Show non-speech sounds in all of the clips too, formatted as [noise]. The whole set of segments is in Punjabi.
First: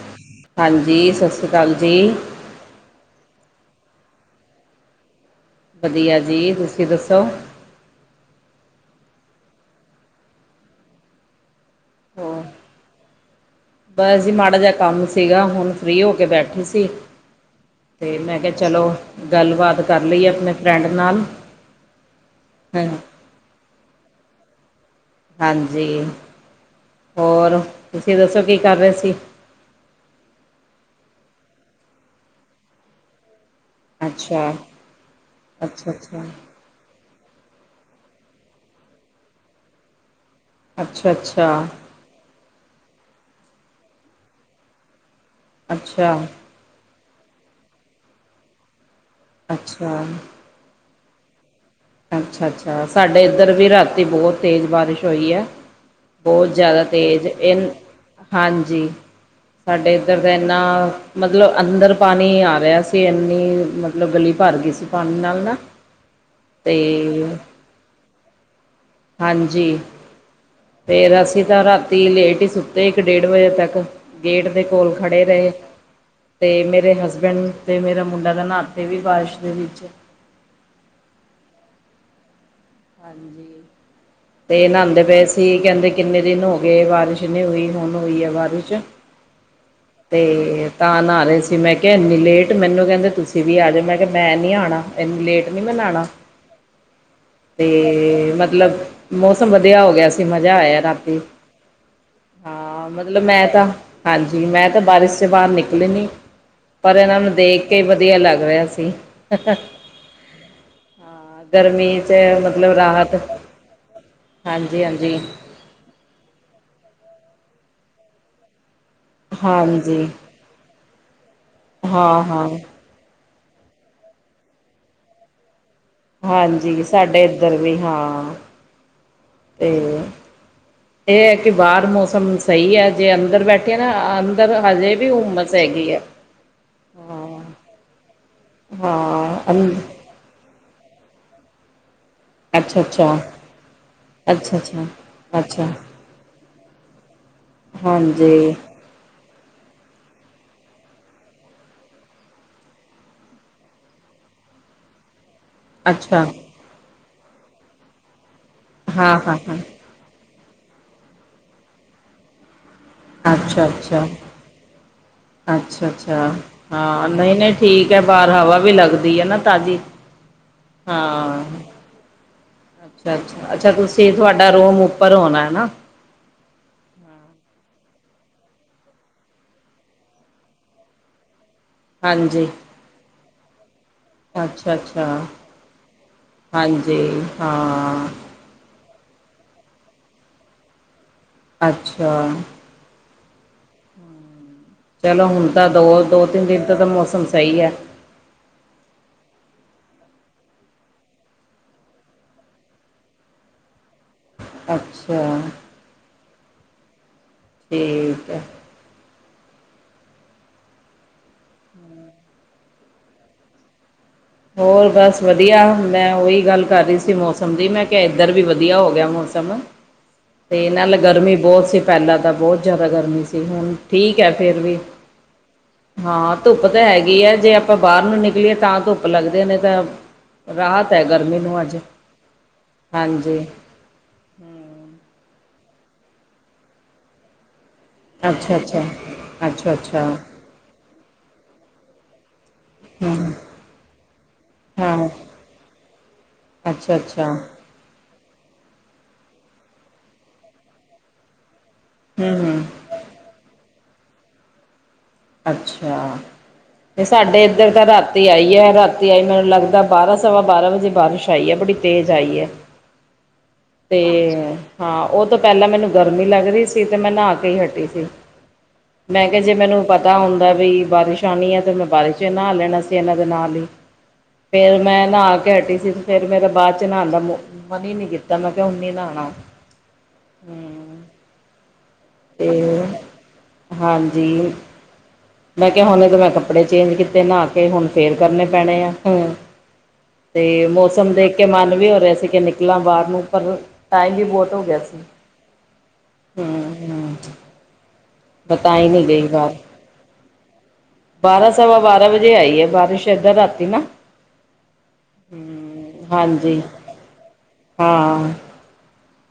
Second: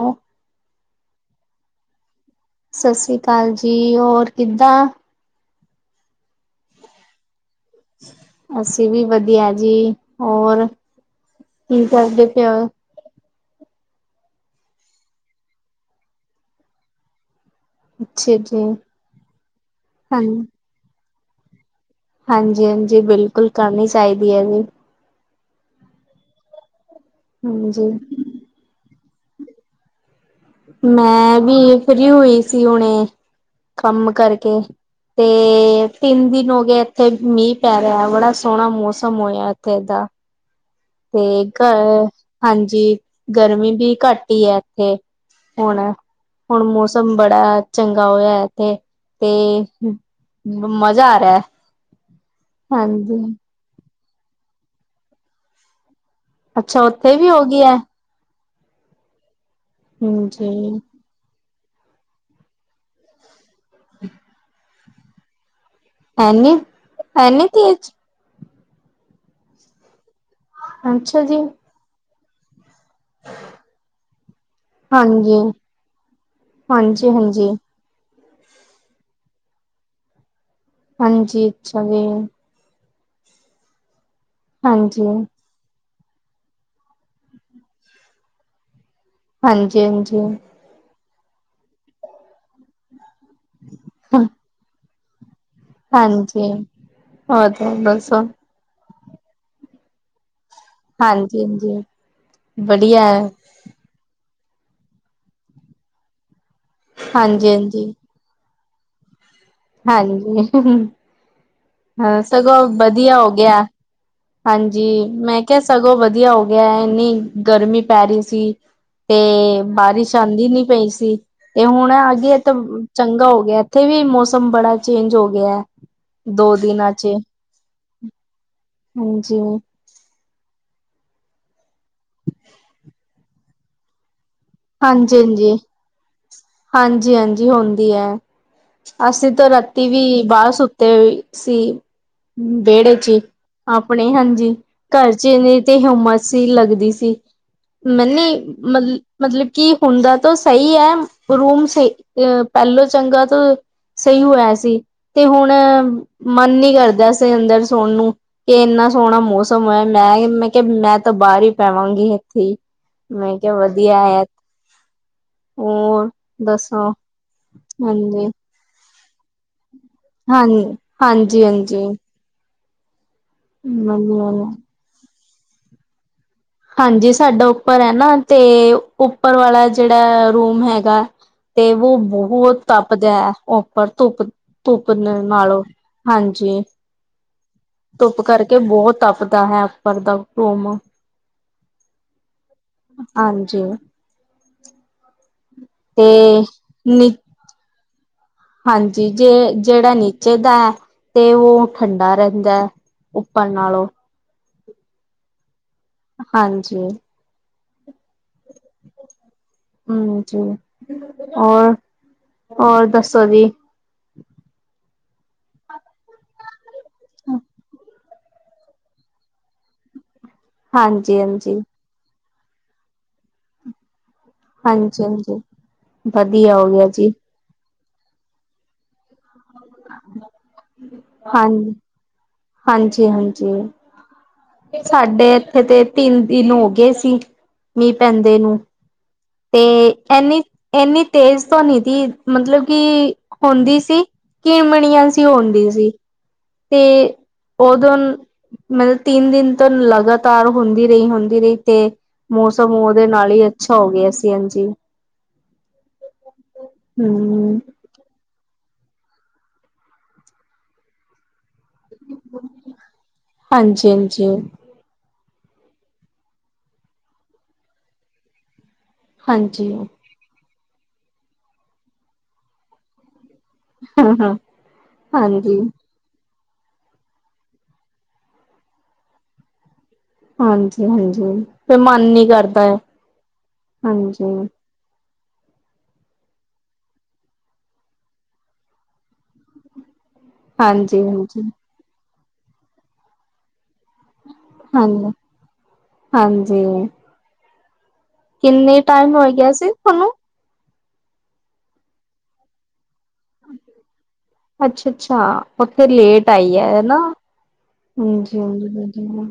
ਓ ਹਾਂਜੀ, ਸਸ ਰੀ ਕਾਲ ਜੀ। ਸਸ ਰੀ ਕਾਲ ਜੀ, ਹੋਰ ਕਿੱਦਾਂ ਵਧੀਆ ਜੀ, ਤੁਸੀਂ ਦੱਸੋ। ਅਸੀਂ ਵੀ ਵਧੀਆ ਜੀ, ਹੋਰ ਕੀ ਕਰਦੇ ਹੋਰ ਪਏ ਓ। ਬਸ ਜੀ ਮਾੜਾ ਜਾ ਕੰਮ ਸੀਗਾ, ਹੁਣ ਫਰੀ ਹੋ ਕੇ ਬੈਠੇ ਸੀ। ਤੇ ਅੱਛਾ ਮੈਂ ਕਿਹਾ ਜੀ ਚਲੋ ਗੱਲਬਾਤ ਕਰ ਹਾਂ ਲਈਏ, ਆਪਣੇ ਫਰੈਂਡ ਨਾਲ। ਹਾਂਜੀ ਹਾਂ -ਹਾਂਜੀ, ਬਿਲਕੁਲ ਕਰਨੀ ਚਾਹੀਦੀ ਐ ਜੀ। ਹਾਂਜੀ, ਹੋਰ ਹਾਂਜੀ ਤੁਸੀਂ ਦੱਸੋ ਕੀ ਕਰ ਰਹੇ ਸੀ। ਮੈਂ ਵੀ ਫਰੀ ਹੋਈ ਸੀ ਹੁਣੇ। ਕੰਮ ਕਰਕੇ, ਅੱਛਾ ਤੇ ਅੱਛਾ ਤਿੰਨ ਦਿਨ ਅੱਛਾ ਹੋਗੇ ਇਥੇ ਮੀਂਹ ਪੈ ਰਿਹਾ, ਬੜਾ ਸੋਹਣਾ ਮੌਸਮ ਹੋਇਆ ਇੱਥੇ ਦਾ। ਅੱਛਾ ਤੇ ਅੱਛਾ ਘਰ ਹਾਂਜੀ, ਗਰਮੀ ਵੀ ਘੱਟ ਈ ਐ, ਇੱਥੇ ਹੁਣ। ਅੱਛਾ ਹੁਣ ਮੌਸਮ ਬੜਾ ਚੰਗਾ ਹੋਇਆ ਇੱਥੇ ਤੇ ਅੱਛਾ ਮ ਮਜ਼ਾ ਆ ਰਿਹਾ। ਅੱਛਾ -ਅੱਛਾ, ਹਾਂਜੀ ਸਾਡੇ ਇੱਧਰ ਵੀ ਰਾਤੀ ਬਹੁ ਤੇਜ਼ ਬਾਰਿਸ਼ ਹੋਈ ਐ। ਬਹੁ ਅੱਛਾ ਜ਼ਿਆਦਾ ਉੱਥੇ ਤੇਜ਼ ਵੀ ਹੋ ਗਈ ਇਹ, ਹੈ ਹਾਂਜੀ ਸਾਡੇ ਇੱਧਰ ਦਾ ਹਾਂਜੀ ਇੰਨਾ ਮਤਲਬ ਅੰਦਰ ਪਾਣੀ ਆ ਰਿਹਾ ਸੀ, ਇੰਨੀ ਮਤਲਬ ਗਲੀ ਭਰ ਗਈ ਸੀ ਪਾਣੀ ਨਾਲ ਨਾ। ਐਨੀ ਤੇ -ਐਨੀ ਤੇਜ਼ ਹਾਂਜੀ ਫਿਰ ਅੱਛਾ ਜੀ ਅਸੀਂ ਤਾਂ ਰਾਤੀ ਲੇਟ ਹੀ ਸੁੱਤੇ ਇੱਕ ਡੇਢ ਵਜੇ ਤੱਕ। ਗੇਟ ਦੇ ਕੋਲ ਖੜੇ ਹਾਂਜੀ ਰਹੇ, ਤੇ ਮੇਰੇ ਹਾਂਜੀ ਹਾਂਜੀ ਹਸਬੈਂਡ ਤੇ ਮੇਰਾ ਮੁੰਡਾ ਤਾਂ ਨਹਾਤੇ ਵੀ ਬਾਰਿਸ਼ ਦੇ ਵਿੱਚ। ਹਾਂਜੀ, ਅੱਛਾ ਜੀ। ਹਾਂਜੀ, ਤੇ ਇਹ ਨਾਂਦੇ ਹਾਂਜੀ ਹਾਂਜੀ ਪਏ ਸੀ। ਤੇ ਕਹਿੰਦੇ ਕਿੰਨੇ ਦਿਨ ਹੋ ਗਏ ਬਾਰਿਸ਼ ਨੀ ਹੋਈ, ਹੁਣ ਹੋਈ ਐ ਬਾਰਿਸ਼। ਤੇ ਹਾਂਜੀ ਤਾਂ ਨਾ ਰਹੇ ਸੀ, ਮੈਂ ਕਿਹਾ ਇਨੀ ਲੇਟ, ਮੈਨੂੰ ਕਹਿੰਦੇ ਤੁਸੀਂ ਤੁਸੀਂ ਵੀ ਆ ਜਾਓ, ਮੈਂ ਕਿਹਾ ਮੈਂ ਨੀ ਆਣਾ ਐਨੀ ਲੇਟ ਨੀ ਮੈਂ ਨਹਾਣਾ। ਤੇ ਤੇ ਮਤਲਬ ਮੌਸਮ ਵਧੀਆ ਹੋ ਗਿਆ ਸੀ ਮਜ਼ਾ ਆਇਆ। ਵੀ ਹਾਂਜੀ ਹਾਂਜੀ ਹਾਂ, ਵਧੀਆ ਹੈ ਮਤਲਬ ਮੈਂ ਤਾਂ ਹਾਂਜੀ ਮੈਂ ਤਾਂ ਬਾਰਿਸ਼ ਚ ਬਾਹਰ ਨਿਕਲੀ ਨੀ। ਪਰ ਇਹਨਾਂ ਨੂੰ ਹਾਂਜੀ ਦੇਖ ਕੇ ਹਾਂਜੀ ਵਧੀਆ ਲੱਗ ਰਿਹਾ ਸੀ। ਹਾਂਜੀ, ਗਰਮੀ ਚ ਹਾਂ ਸਗੋਂ ਮਤਲਬ ਰਾਹਤ ਵਧੀਆ ਹੋ ਗਿਆ ਹਾਂਜੀ, ਮੈਂ ਕਿਹਾ ਸਗੋਂ ਵਧੀਆ ਹੋ ਗਿਆ ਇੰਨੀ ਗਰਮੀ ਪੈ ਰਹੀ ਸੀ। ਤੇ ਹਾਂਜੀ ਬਾਰਿਸ਼ ਆਂਦੀ ਨੀ ਪਈ ਸੀ ਤੇ ਹੁਣ ਹਾਂ ਆਗੀ ਐ ਹਾਂ ਤਾਂ ਚੰਗਾ ਹੋ ਗਿਆ ਇੱਥੇ ਵੀ ਮੌਸਮ ਬੜਾ ਚੇਂਜ ਹੋ ਗਿਆ। ਦੋ ਹਾਂਜੀ, ਦਿਨਾਂ ਚ ਸਾਡੇ ਇੱਧਰ ਵੀ ਹਾਂ। ਹਾਂਜੀ, ਤੇ ਇਹ ਐ ਕਿ ਬਾਹਰ ਮੌਸਮ ਸਹੀ ਐ ਜੇ ਅੰਦਰ ਬੈਠੇ ਨਾ ਅ ਹਜੇ ਵੀ ਹਾਂਜੀ ਹੋਮਸ ਹਾਂਜੀ। ਹੈਗੀ ਐ। ਹਾਂਜੀ ਹਾਂਜੀ, ਹੁੰਦੀ ਐ ਅਸੀਂ ਹਾਂ ਤੋਂ ਅੰ ਰਾਤੀ ਵੀ ਬਾਹਰ ਸੁ ਤੇ ਸੀ ਅੱਛਾ ਵੇਹੜੇ ਚ ਅੱਛਾ ਈ। ਆਪਣੇ ਹਾਂਜੀ ਅੱਛਾ-ਅੱਛਾ, ਘਰ ਚ ਤੇ ਅੱਛਾ ਨੀ ਹੋਮਸ ਹੀ ਲੱਗਦੀ ਸੀ। ਹਾਂਜੀ ਨਹੀਂ ਮਤਲਬ। ਮਤਲਬ ਕਿ ਹੁੰਦਾ ਤਾਂ ਸਹੀ ਐ ਰੂਮ ਸਈ ਅਹ ਪਹਿਲੋਂ ਚੰਗਾ ਤੋਂ ਸਹੀ ਹੋਇਆ ਸੀ। ਤੇ ਹੁਣ ਅੱਛਾ ਮਨ ਨੀ ਕਰਦਾ ਸੀ ਅੰਦਰ ਸੌਣ ਨੂੰ ਕਿ ਇੰਨਾ ਸੋਹਣਾ ਹਾਂ-ਹਾਂ-ਹਾਂ, ਮੌਸਮ ਐ। ਮੈਂ ਮੈਂ ਕਿਹਾ ਮੈਂ ਤਾਂ ਬਾਹਰ ਹੀ ਪਵਾਂਗੀ ਇੱਥੇ ਈ ਮੈਂ ਕਿਹਾ ਵਧੀਆ ਅੱਛਾ-ਅੱਛਾ, ਹੋਰ ਅੱਛਾ-ਅੱਛਾ, ਦੱਸੋ ਹਾਂ ਨਹੀਂ-ਨਹੀਂ ਠੀਕ ਐ ਹਾਂਜੀ ਬਾਹਾਰ ਹਵਾ ਵੀ ਲੱਗਦੀ ਨਾ ਤਾਜ਼ੀ। ਹਾਂ ਹਾਂਜੀ-ਹਾਂਜੀ ਹਾਂਜੀ, ਅੱਛਾ-ਅੱਛਾ, ਅੱਛਾ ਤੁਸੀਂ ਵਧੀਆ। ਤੁਹਾਡਾ ਰੂਮ ਉੱਪਰ ਹੋਣਾ ਨਾ। ਹਾਂਜੀ, ਸਾਡਾ ਉੱਪਰ ਐ ਨਾ ਤੇ ਉੱਪਰ ਵਾਲਾ ਜਿਹੜਾ ਰੂਮ ਹੈਗਾ। ਤੇ ਵੋ ਹਾਂਜੀ ਬਹੁਤ ਤਪਦਾ ਧੁੱਪ ਧੁੱਪ ਅੱਛਾ-ਅੱਛਾ ਨਾਲੋਂ ਹਾਂਜੀ ਧੁੱਪ ਕਰਕੇ। ਬਹੁਤ ਤਪਦਾ ਹਾਂ ਉੱਪਰ ਦਾ ਰੂਮ। ਅੱਛਾ, ਹਾਂਜੀ, ਚਲੋ ਹੁਣ ਤਾਂ ਤੇ ਦੋ-ਦੋ ਤਿੰਨ ਦਿਨ ਤੋਂ ਤਾਂ ਨੀ ਮੌਸਮ ਸਹੀ ਆ। ਹਾਂਜੀ, ਜੇ ਜਿਹੜਾ ਨੀਚੇ ਦਾ ਤੇ ਉਹ ਠੰਡਾ ਰਹਿੰਦਾ। ਉੱਪਰ ਨਾਲੋਂ। ਅੱਛਾ, ਹਾਂਜੀ, ਠੀਕ ਐ ਹਾਂਜੀ, ਹੋਰ ਹੋਰ ਦੱਸੋ ਜੀ। ਹੋਰ ਬਸ ਵਧੀਆ ਮੈਂ ਉਹੀ ਗੱਲ ਕਰ ਰਹੀ ਸੀ ਮੌਸਮ ਦੀ ਮੈਂ। ਕਿ ਇੱਧਰ ਵੀ ਵਧੀਆ ਹੋ ਗਿਆ ਮੌਸਮ। ਅਤੇ ਇਹਨਾਂ ਨਾਲ ਹਾਂਜੀ ਗਰਮੀ ਹਾਂਜੀ ਬਹੁਤ ਸੀ ਪਹਿਲਾਂ ਤਾਂ ਬਹੁਤ ਜ਼ਿਆਦਾ ਗਰਮੀ ਸੀ ਹੁਣ ਠੀਕ ਹੈ ਫੇਿਰ ਵੀ ਹਾਂਜੀ ਹਾਂਜੀ ਹਾਂ ਵਧੀਆ ਧੁੱਪ ਹੋ ਤਾਂ ਗਿਆ ਜੀ ਹੈਗੀ ਹੈ ਜੇ ਆਪਾਂ ਬਾਹਰ ਨੂੰ ਨਿਕਲੀਏ ਤਾਂ ਧੁੱਪ, [unintelligible] ਲੱਗਦੀ ਨੀ ਤਾਂ ਰਾਹਤ ਐ ਗਰਮੀ ਹਾਂ ਨੂੰ ਅੱਜ ਹਾਂਜੀ। ਸਾਡੇ ਇੱਥੇ ਤੇ ਤਿੰਨ ਦਿਨ ਹੋ ਗਏ ਸੀ। ਮੀਂਹ ਪੈਂਦੇ ਅੱਛਾ ਨੂੰ ਅੱਛਾ ਤੇ ਅੱਛਾ ਅੱਛਾ ਇਨੀ ਇੰਨੀ ਤੇਜ਼ ਤਾਂ ਨੀ ਤੀ ਮਤਲਬ ਕਿ ਹਮ ਹੁੰਦੀ ਸੀ ਕਿਣ ਹਾਂ ਮਣੀਆਂ ਸੀ ਹੁੰਦੀ ਸੀ। ਅੱਛਾ ਤੇ, ਅੱਛਾ ਉਦੋਂ ਮਤਲਬ ਤਿੰਨ ਦਿਨ ਤੋਂ ਲਗਾਤਾਰ ਹੁੰਦੀ ਰਹੀ ਹੁੰਦੀ ਰਹੀ ਤੇ। ਹਮ ਹਮ ਮੌਸਮ ਉਹਦੇ ਨਾਲ ਹੀ ਅੱਛਾ ਹੋ ਗਿਆ ਸੀ ਹਾਂਜੀ। ਅੱਛਾ ਅਤੇ ਸਾਡੇ ਹਮ ਇੱਧਰ ਤਾਂ ਰਾ ਤੇ ਆਈ ਹੈ ਰਾਤੀ ਐੱਸ ਤਰਾ ਲੱਗਦਾ ਬਾਰਾਂ ਸਵਾ ਬਾਰਾਂ ਵਜੇ ਬਾਰਿਸ਼ ਆਈ ਹੈ ਬੜੀ ਤੇਜ਼ ਆਈ ਆ ਹਾਂਜੀ ਤੇ ਹਾਂਜੀ ਹਾ ਉਹ ਤੋਂ ਪਹਿਲਾਂ ਮੈਂਨੂੰ ਗਰਮੀ ਲੱਗ ਰਹੀ ਸੀ ਤੇ ਮੈਂ ਨਹਾ ਕੇ ਹੀ ਹਟੀ ਸੀ ਮੈਂ ਕਿਹਾ ਜੇ ਹਾਂਜੀ ਮੈਨੂੰ ਹਾਂ ਪਤਾ ਹੁੰਦਾ ਵੀ ਬਾਰਿਸ਼ ਆਉਣੀ ਹੈ ਤਾਂ ਮੈਂ ਬਾਰਿਸ਼ ਚ ਨਾਹਾ ਲੈਣਾ ਸੀ ਇਹਨਾਂ ਦੇ ਨਾਲ ਹੀ ਹਾਂ ਫੇਰ ਮੈਂ ਨਹਾ ਕੇ ਹਾਂਜੀ ਹਟੀ ਸੀ ਫੇਰ ਮੇਰੇ ਬਾਅਦ ਚ ਨਹਾਦਾ ਮਨ ਹੀ ਨੀ ਕੀਤਾ ਮੈਂ ਕਿਹਾ ਹੁਣ ਨੀ ਨਹਾਉਣ ਹਾਂਜੀ ਹਾਂਜੀ ਫੇਰ ਮਨ ਨੀ ਕਰਦਾ ਤੇ ਹਾਂਜੀ ਮੈਂ ਕਿਹਾ ਹੁਣ ਇਹ ਮੈਂ ਕੱਪੜੇ ਚੇਜ ਕੀਤੇ ਨਹਾ ਕੇ ਹੁਣ ਫੇਰ ਕਰਨੇ ਪੈਣੇ ਆ ਹ ਤੇ ਹਾਂਜੀ ਮੌਸਮ ਦੇਖ ਹਾਂਜੀ ਕੇ ਮਨ ਵੀ ਹੋ ਰਿਹਾ ਸੀ ਕਿ ਨਿਕਲਾਂ ਬਾਹਰ ਨੂੰ ਪਰ ਟਾਈਮ ਵੀ ਬਹੁਤ ਹੋ ਗਿਆ ਸੀ ਹਾਂਜੀ ਹਾਂਜੀ ਹਮ ਹ ਕਿੰਨੇ ਟਾਈਮ ਹੋ ਗਿਆ ਸੀ ਤੁਹਾਨੂੰ ਬਾਰਾਂ ਸਵਾ ਬਾਰਾਂ ਵਜੇ ਆਈ ਹੈ ਬਾਰਿਸ਼ ਏਧਰ ਰਾਤੀ ਨਾ ਅੱਛਾ ਅੱਛਾ ਉਥੇ ਹਮ ਲੇਟ ਆਈ ਹਾਂਜੀ ਹੈ ਨਾ ਹਾਂ ਹਾਂਜੀ ਹਾਂਜੀ ਮੈ ਕਿ ਕਵਾ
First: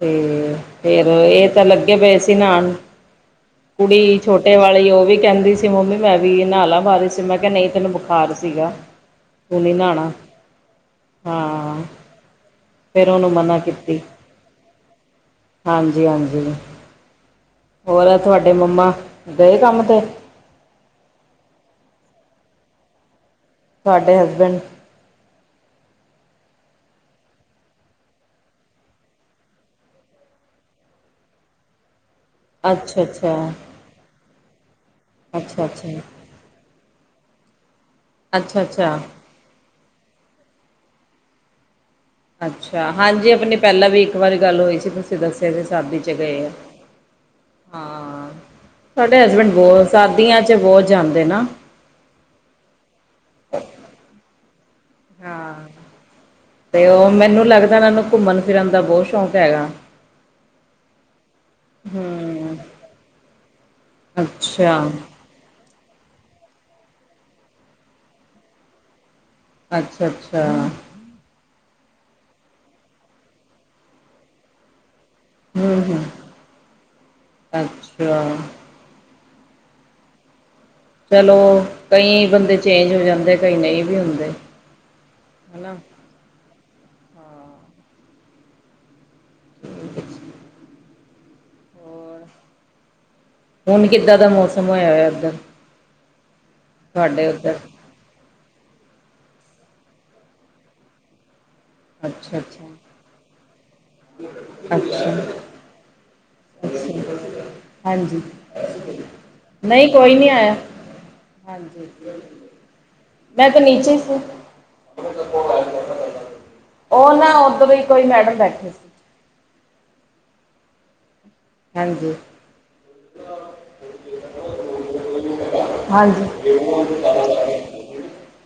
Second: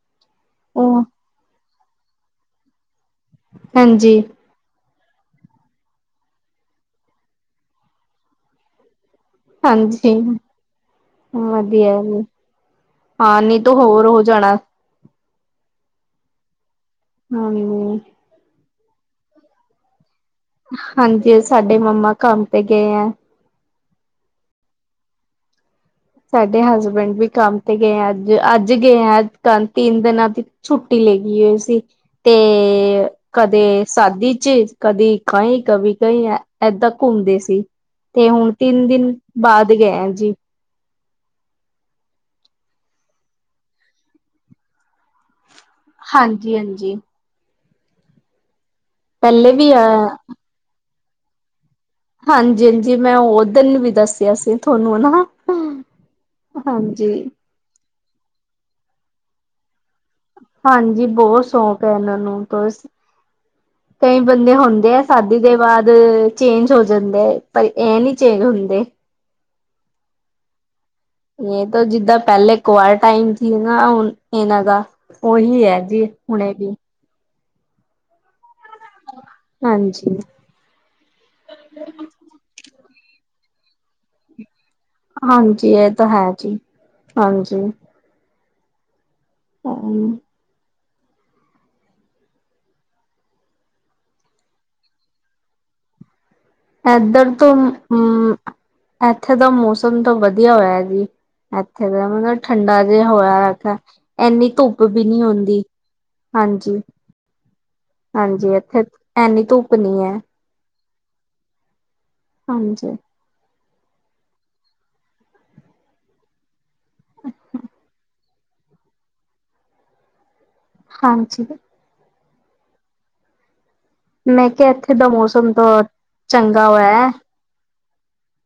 ਤੇ ਉਹ ਫੇਰ ਇਹ ਤਾਂ ਲੱਗੇ ਪਏ ਸੀ ਨਾਣ ਕੁੜੀ ਛੋਟੀ ਹਾਂਜੀ ਛੋਟੇ ਵਾਲੀ ਉਹ ਵੀ ਕਹਿੰਦੀ ਸੀ ਮੰਮੀ ਮੈਂ ਵੀ ਨਾ ਬਾਰੀਸ ਚ ਮੈਂ ਕਿਹਾ ਨਹੀਂ ਤੈਨੂੰ ਬੁਖਾਰ ਸੀਗਾ ਤੂੰ ਨਈ ਨਹਾਣਾ ਹਾਂਜੀ ਹਾਂ ਵਧੀਆ ਜੀ ਫਿਰ ਉਹਨੂੰ ਹਾਂ ਮਨਾ ਨਹੀਂ ਤਾਂ ਕੀਤੀ ਹੋਰ ਹੋ ਜਾਣਾ ਹਾਂਜੀ ਹਾਂਜੀ ਹਾਂਜੀ ਹੋਰ ਤੁਹਾਡੇ ਮੰਮਾ ਗਏ ਕੰਮ ਤੇ ਹਾਂਜੀ ਸਾਡੇ ਮੰਮਾ ਕੰਮ ਤੇ ਗਏ ਹੈ ਤੁਹਾਡੇ ਹਸਬੈਂਡ ਸਾਡੇ ਹਸਬੈਂਡ ਵੀ ਕੰਮ ਤੇ ਗਏ ਆ ਅੱਜ ਅੱਜ ਗਏ ਆ ਤਿੰਨ ਦਿਨਾਂ ਦੀ ਛੁੱਟੀ ਲੈਇ ਹੋਈ ਸੀ ਅੱਛਾ ਤੇ ਅੱਛਾ ਕਦੇ ਸਾਦੀ ਚ ਕਦੀ ਕਹੀ ਅੱਛਾ ਕਦੀ ਅੱਛਾ ਕਹੀ ਐ ਇਏਦਾਂ ਘੁੰਮਦੇ ਸੀ ਤੇ ਹੁਣ ਅੱਛਾ ਤਿੰਨ ਅੱਛਾ ਦਿਨ ਬਾਅਦ ਗਏ ਆ ਜੀ ਅੱਛਾ ਹਾਂਜੀ ਆਪਣੀ ਪਹਿਲਾਂ ਵੀ ਇੱਕ ਵਾਰੀ ਗੱਲ ਹੋਈ ਸੀ ਤੁਸੀਂ ਦੱਸਿਆ ਸੀ ਸ਼ਦੀ ਚ ਗਏ ਆ ਹਾਂਜੀ ਹਾਂਜੀ ਹਾਂ ਤਵਾਡੇ ਹਸਬੈਂਡ ਪਹਿਲੇ ਵੀ ਆ ਬਹੁਤ ਸਰਦੀਆਂ 'ਚ ਬਹੁਤ ਜਾਂਦੇ ਨਾ ਹਾਂਜੀ ਹਜੀ ਜੀ ਮੈਂ ਓ ਦਿਨ ਵੀ ਦੱਸਿਆ ਸੀ ਤੁਹਾਨੂੰ ਨਾ ਹਾਂਜੀ ਨੂੰ ਲੱਗਦਾ ਇਹਨਾਂ ਨੂੰ ਘੁੰਮਣ ਫਿਰਨ ਦਾ ਬਹੁਤ ਸ਼ੌਕ ਹੈਗਾ ਹਾਂਜੀ ਬਹੁਤ ਸ਼ੌਕ ਹੈ ਇਹਨਾਂ ਨੂੰ ਹੂੰ ਬੱਸ ਕਈ ਬੰਦੇ ਅੱਛਾ ਹੁੰਦੇ ਆ ਸ਼ਾਦੀ ਦੇ ਬਾਅਦ ਚੇਂਜ ਹੋ ਜਾਂਦਾ ਹੈ ਪਰ ਇਹ ਨੀ ਚੇਂਜ ਹੁੰਦੇ ਅੱਛਾ ਅੱਛਾ ਇਹ ਤਾਂ ਜਿੱਦਾ ਪਹਿਲੇ ਕੁ ਵਾਰ ਟਾਈਮ ਸੀ ਨਾ ਹੁਣ ਇਹਨਾਂ ਦਾ ਉਹੀ ਹੂੰ ਹੈ ਹੂੰ ਜੀ ਹੁਣੇ ਵੀ ਅੱਛਾ ਹਾਂਜੀ ਚਲੋ ਕਈ ਬੰਦੇ ਚੇਂਜ ਹੋ ਜਾਂਦੇ ਕਈ ਨਹੀਂ ਵੀ ਹੁੰਦੇ ਹਾਂਜੀ ਹਨਾ ਇਹ ਤਾਂ ਹੈ ਜੀ ਹਾਂ ਹਾਂਜੀ ਹਾਂ ਹੋਰ ਹੁਣ ਕਿੱਦਾਂ ਦਾ ਮੌਸਮ ਹੋਇਆ ਹੋ ਇੱਦਾਂ ਇਏਧਰ ਤੋਂ ਹੁਮ ਇੱਥੇ ਦਾ ਮੌਸਮ ਤਾਂ ਵਧੀਆ ਹੋਇਆ ਜੀ ਇੱਥੇ ਦਾ ਮਤਲਬ ਅੱਛਾ ਠੰਡਾ ਅੱਛਾ ਜਿਹਾ ਹੋਇਆ ਇੰਨੀ ਧੁੱਪ ਵੀ ਨੀ ਅੱਛਾ ਹੁੰਦੀ ਹਾਂਜੀ ਅੱਛਾ ਹਾਂਜੀ ਇੱਥੇ ਐਨੀ ਧੁੱਪ ਨਹੀਂ ਨੀ ਕੋਈ ਹੈ ਨਹੀਂ ਆਇਆ ਹਾਂਜੀ, ਹਾਂਜੀ, ਮੈਂ ਤਾਂ ਨੀਚੇ ਸੀ, ਉਹ ਨਾ ਉੱਧਰੋਂ ਹੀ ਕੋਈ ਮੈਡਮ ਬੈਠੇ ਸੀ। ਹਾਂਜੀ, ਹਾਂਜੀ, ਮੈਂ ਕਿਹਾ ਇੱਥੇ ਦਾ ਮੌਸਮ ਤਾਂ ਹਾਂਜੀ ਚੰਗਾ ਹੋਆ ਹੈ।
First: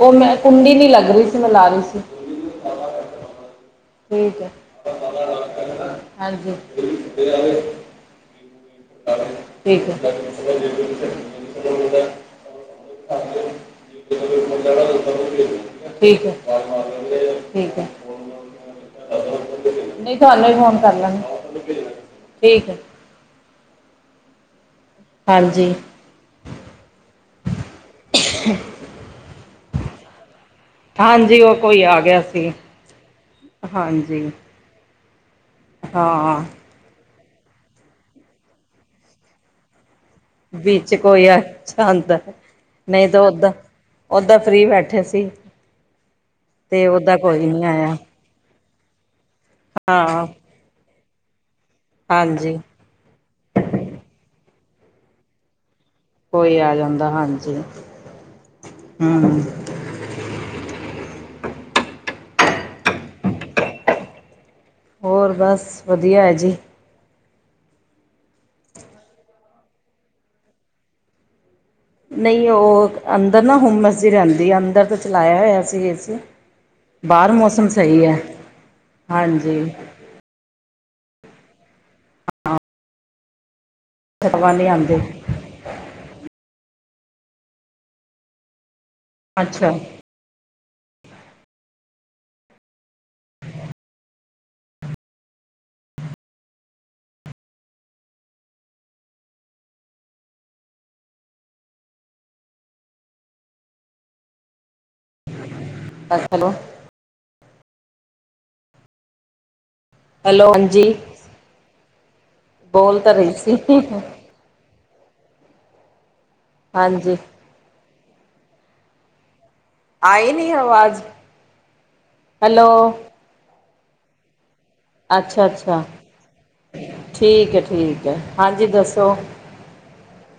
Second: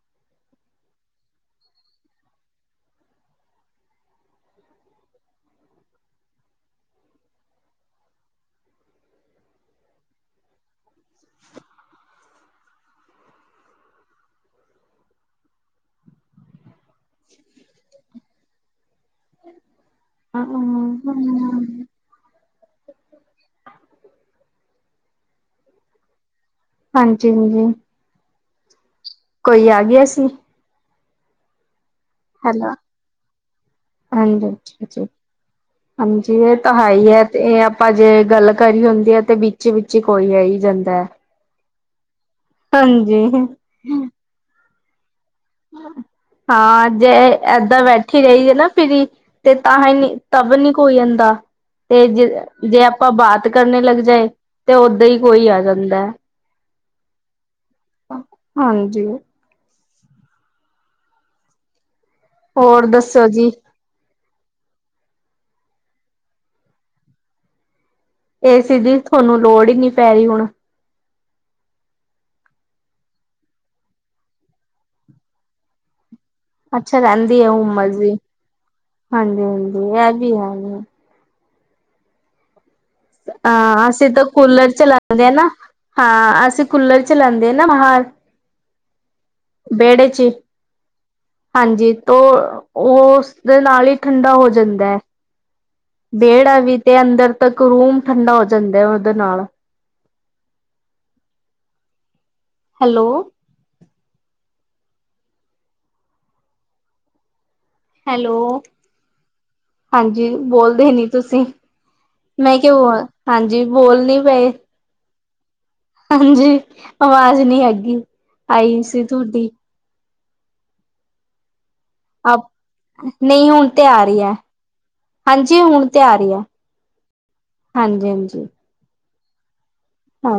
ਉਹ ਮੈਂ ਕੁੰਡੀ ਨੀ ਲੱਗ ਰਹੀ ਸੀ, ਮੈਂ ਲਾ ਰਹੀ ਸੀ। [unintelligible] ਠੀਕ ਹੈ ਹਾਂਜੀ, ਠੀਕ, ਹਾਂਜੀ, ਠੀਕ ਠੀਕ, [unintelligible] ਨਹੀਂ ਤੁਹਾਨੂੰ ਵੀ ਫੋਨ ਕਰ ਹਮ ਲਾਂਗੇ ਠੀਕ ਹੈ, ਹਾਂਜੀ, ਹਾਂਜੀ, ਹਾਂਜੀ, ਕੋਈ ਆ ਗਿਆ ਸੀਂ। ਹਾਂਜੀ, ਉਹ ਕੋਈ ਆ ਗਿਆ। ਸੀ ਹੈਲੋ, ਹਾਂਜੀ ਹਾਂਜੀ-ਹਾਂਜੀ। ਹਾਂ ਤਾਂ ਹੈ ਹੀ ਹੈ, ਤੇ ਇਹ ਆਪਾਂ ਜੇ ਗੱਲ ਕਰੀ ਹੁੰਦੀ ਹੈ ਤੇ ਵਿੱਚ ਵਿੱਚ ਹੀ ਕੋਈ ਹੈ ਹੀ ਜਾਂਦਾ ਹੈ ਦਾ ਨਹੀਂ ਤਾਂ ਹਾਂਜੀ ਓਦਾਂ-ਓਦਾਂ ਫਰੀ ਬੈਠੇ ਸੀ। ਤੇ ਹਾਂ ਜੇ ਓਦਾਂ ਕੋਈ ਨੀ ਏਦਾਂ ਆਇਆ ਬੈਠੀ, ਫਰੇਈ ਨਾ ਫਿਰੀ ਤੇ ਤਾਂ ਹੀ ਹਾਂ ਤਬ ਨੀ ਕੋਈ ਜਾਂਦਾ ਤੇ ਜੇ ਹਾਂਜੀ ਜੇ, ਆਪਾਂ ਬਾਤ ਕਰਨੇ ਲੱਗ ਜਾਏ, ਤੇ ਓਦਾਂ ਹੀ ਕੋਈ ਆ ਜਾਂਦਾ। ਕੋਈ ਆ ਜਾਂਦਾ ਹਾਂਜੀ, ਹਾਂਜੀ, ਹਮ ਹੋਰ ਦੱਸੋ ਜੀ? ਹੋਰ ਬਸ ਵਧੀਆ ਹੈ ਜੀ, ਏ ਸੀ ਦੀ ਤੁਹਾਨੂੰ ਲੋੜ ਹੀ ਨੀ ਪੈ ਰਹੀ ਹੁਣ ਨਹੀਂ ਉਹ ਅੰਦਰ ਨਾ ਹੁਮਸ ਜੀ ਰਹਿੰਦੀ, ਅੰਦਰ ਤਾਂ ਚਲਾਇਆ ਹੋਇਆ ਸੀ ਏਸੀ। ਅੱਛਾ ਬਾਹਰ ਰਹਿੰਦੀ ਆ, ਮੌਸਮ ਹੋਮਸ ਸਹੀ ਜੀ ਹੈ ਹਾਂਜੀ ਹਾਂਜੀ-ਹਾਂਜੀ ਇਹ ਵੀ ਹੈ। ਹਾਂ ਅਸੀਂ ਤਾਂ ਹਵਾ ਨਹੀਂ ਕੂਲਰ ਆਉਂਦੀ ਚਲਾਦੇ ਆ ਨਾ, ਹਾਂ ਅਸੀਂ ਕੂਲਰ ਚਲਾਦੇ ਆ ਨਾ ਬਾਹਰ ਅੱਛਾ ਵਿਹੜੇ ਚ ਹੀ ਹਾਂਜੀ ਤੇ ਉਹ ਉਸਦੇ ਨਾਲ ਹੀ, ਠੰਡਾ ਹੋ ਜਾਂਦਾ ਹੈ। ਵਿਹੜਾ ਵੀ ਤੇ ਅੰਦਰ ਤੱਕ ਰੂਮ ਠੰਡਾ ਹੋ ਜਾਂਦਾ, ਉਹਦੇ ਨਾਲ ਹੈਲੋ, ਚਲੋ, ਹੈਲੋ, ਹਾਂਜੀ ਹੈਲੋ ਬੋਲਦੇ ਹਾਂਜੀ ਨੀ ਤੁਸੀਂ, ਮੈਂ ਕਿ ਬੋਲ ਤਾਂ ਰਹੀ ਸੀ ਹਾਂਜੀ ਬੋਲ ਨੀ ਪਏ। ਹਾਂਜੀ ਹਾਂਜੀ ਆਵਾਜ਼ ਨਹੀਂ ਆਗੀ ਆਈ ਸੀ ਤੁਹਾਡੀ। ਆਈ ਨਹੀਂ ਆਵਾਜ਼, ਹੈਲੋ ਨਹੀਂ ਹੁਣ ਤੇ ਆ ਰਹੀ ਹੈ, ਅੱਛਾ ਹਾਂਜੀ ਅੱਛਾ ਹੁਣ ਤੇ ਆ ਰਹੀ ਹੈ। ਠੀਕ ਹੈ, ਠੀਕ ਹਾਂਜੀ ਹੈ, ਹਾਂਜੀ ਦੱਸੋ? ਹਾਂ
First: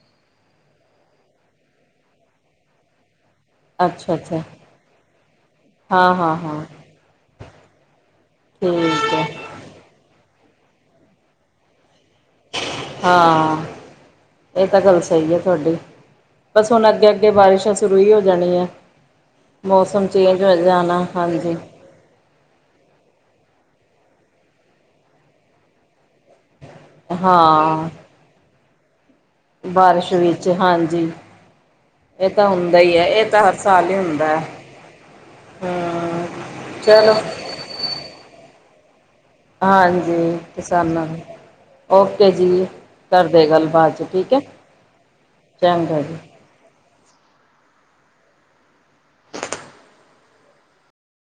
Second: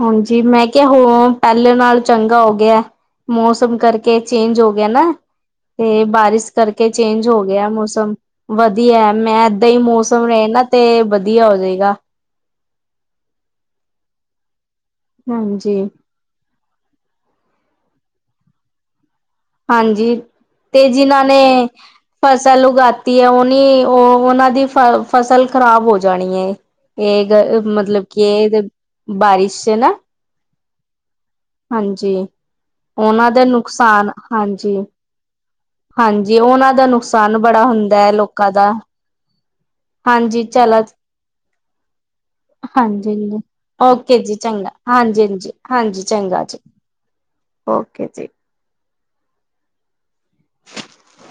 ਹਾਂਜੀ, ਮੈਂ ਕਿਹਾ ਪਹਿਲੇ ਨਾਲ ਚੰਗਾ ਹੋ ਗਿਆ। ਮੌਸਮ ਅੱਛਾ ਕਰਕੇ ਅੱਛਾ ਚੇਂਜ ਹੋ ਗਿਆ, ਨਾ ਤੇ ਹਾਂ ਹਾਂ ਬਾਰਿਸ਼ ਹਾਂ ਕਰਕੇ। ਚੇਂਜ ਹੋ ਗਿਆ, ਮੌਸਮ ਵਧੀਆ ਠੀਕ ਹੈ ਮੈਂ ਏਦਾਂ ਹੀ ਮੌਸਮ ਸੁਮ ਐਣੇ ਨਾ ਤੇ ਵਧੀਆ ਹੋ ਜਾਏਗਾ। ਹਾਂ, ਇਹ ਤਾਂ ਗੱਲ ਸਹੀ ਹੈ ਤੁਹਾਡੀ। ਹਾਂਜੀ ਬਸ ਹੁਣ ਅੱਗੇ-ਅੱਗੇ ਬਾਰਿਸ਼ਾਂ ਸ਼ੁਰੂ ਹੀ ਹੋ ਜਾਣੀ ਆਂ। ਹਾਂਜੀ, ਤੇ ਜਿਨਾਂ ਨੇ, ਹਾਂਜੀ ਫਸਲ ਉਗਾਤੀ ਹੈ, ਉਹ ਉਹ ਉਹਨਾਂ ਦੀ ਫੇਰ ਫਸਲ ਖ਼ਰਾਬ ਹੋ ਜਾਣੀ ਹੈ। ਇਹ ਹਾਂ ਮਤਲਬ ਕੀ, ਇਹ ਬਾਰਿਸ਼ ਚ ਨਾ ਬਾਰਿਸ਼ ਵਿੱਚ ਹਾਂਜੀ। ਹਾਂਜੀ, ਇਹ ਤਾਂ ਹੁੰਦਾ ਹੀ ਹੈ ਉਹਨਾਂ ਇਹ ਤਾਂ ਦੇ ਹਰ ਸਾਲ ਹੀ ਨੁਕਸਾਨ ਹੁੰਦਾ ਹੈ ਹਾਂਜੀ। ਹਮ ਹਾਂਜੀ, ਉਹਨਾਂ ਦਾ ਚਲੋ ਨੁਕਸਾਨ ਬੜਾ ਹੁੰਦਾ ਹੈ, ਲੋਕਾਂ ਦਾ ਹਾਂਜੀ, ਕਿਸਾਨਾਂ ਦਾ ਹਾਂਜੀ- ਹਾਂਜੀ, 'ਚ ਓਕੇ ਠੀਕ ਜੀ, ਹੈ ਚੰਗਾ ਹਾਂਜੀ -ਹਾਂਜੀ, ਹਾਂਜੀ ਚੰਗਾ ਜੀ। ਓਕੇ ਜੀ। [inaudible] [inaudible]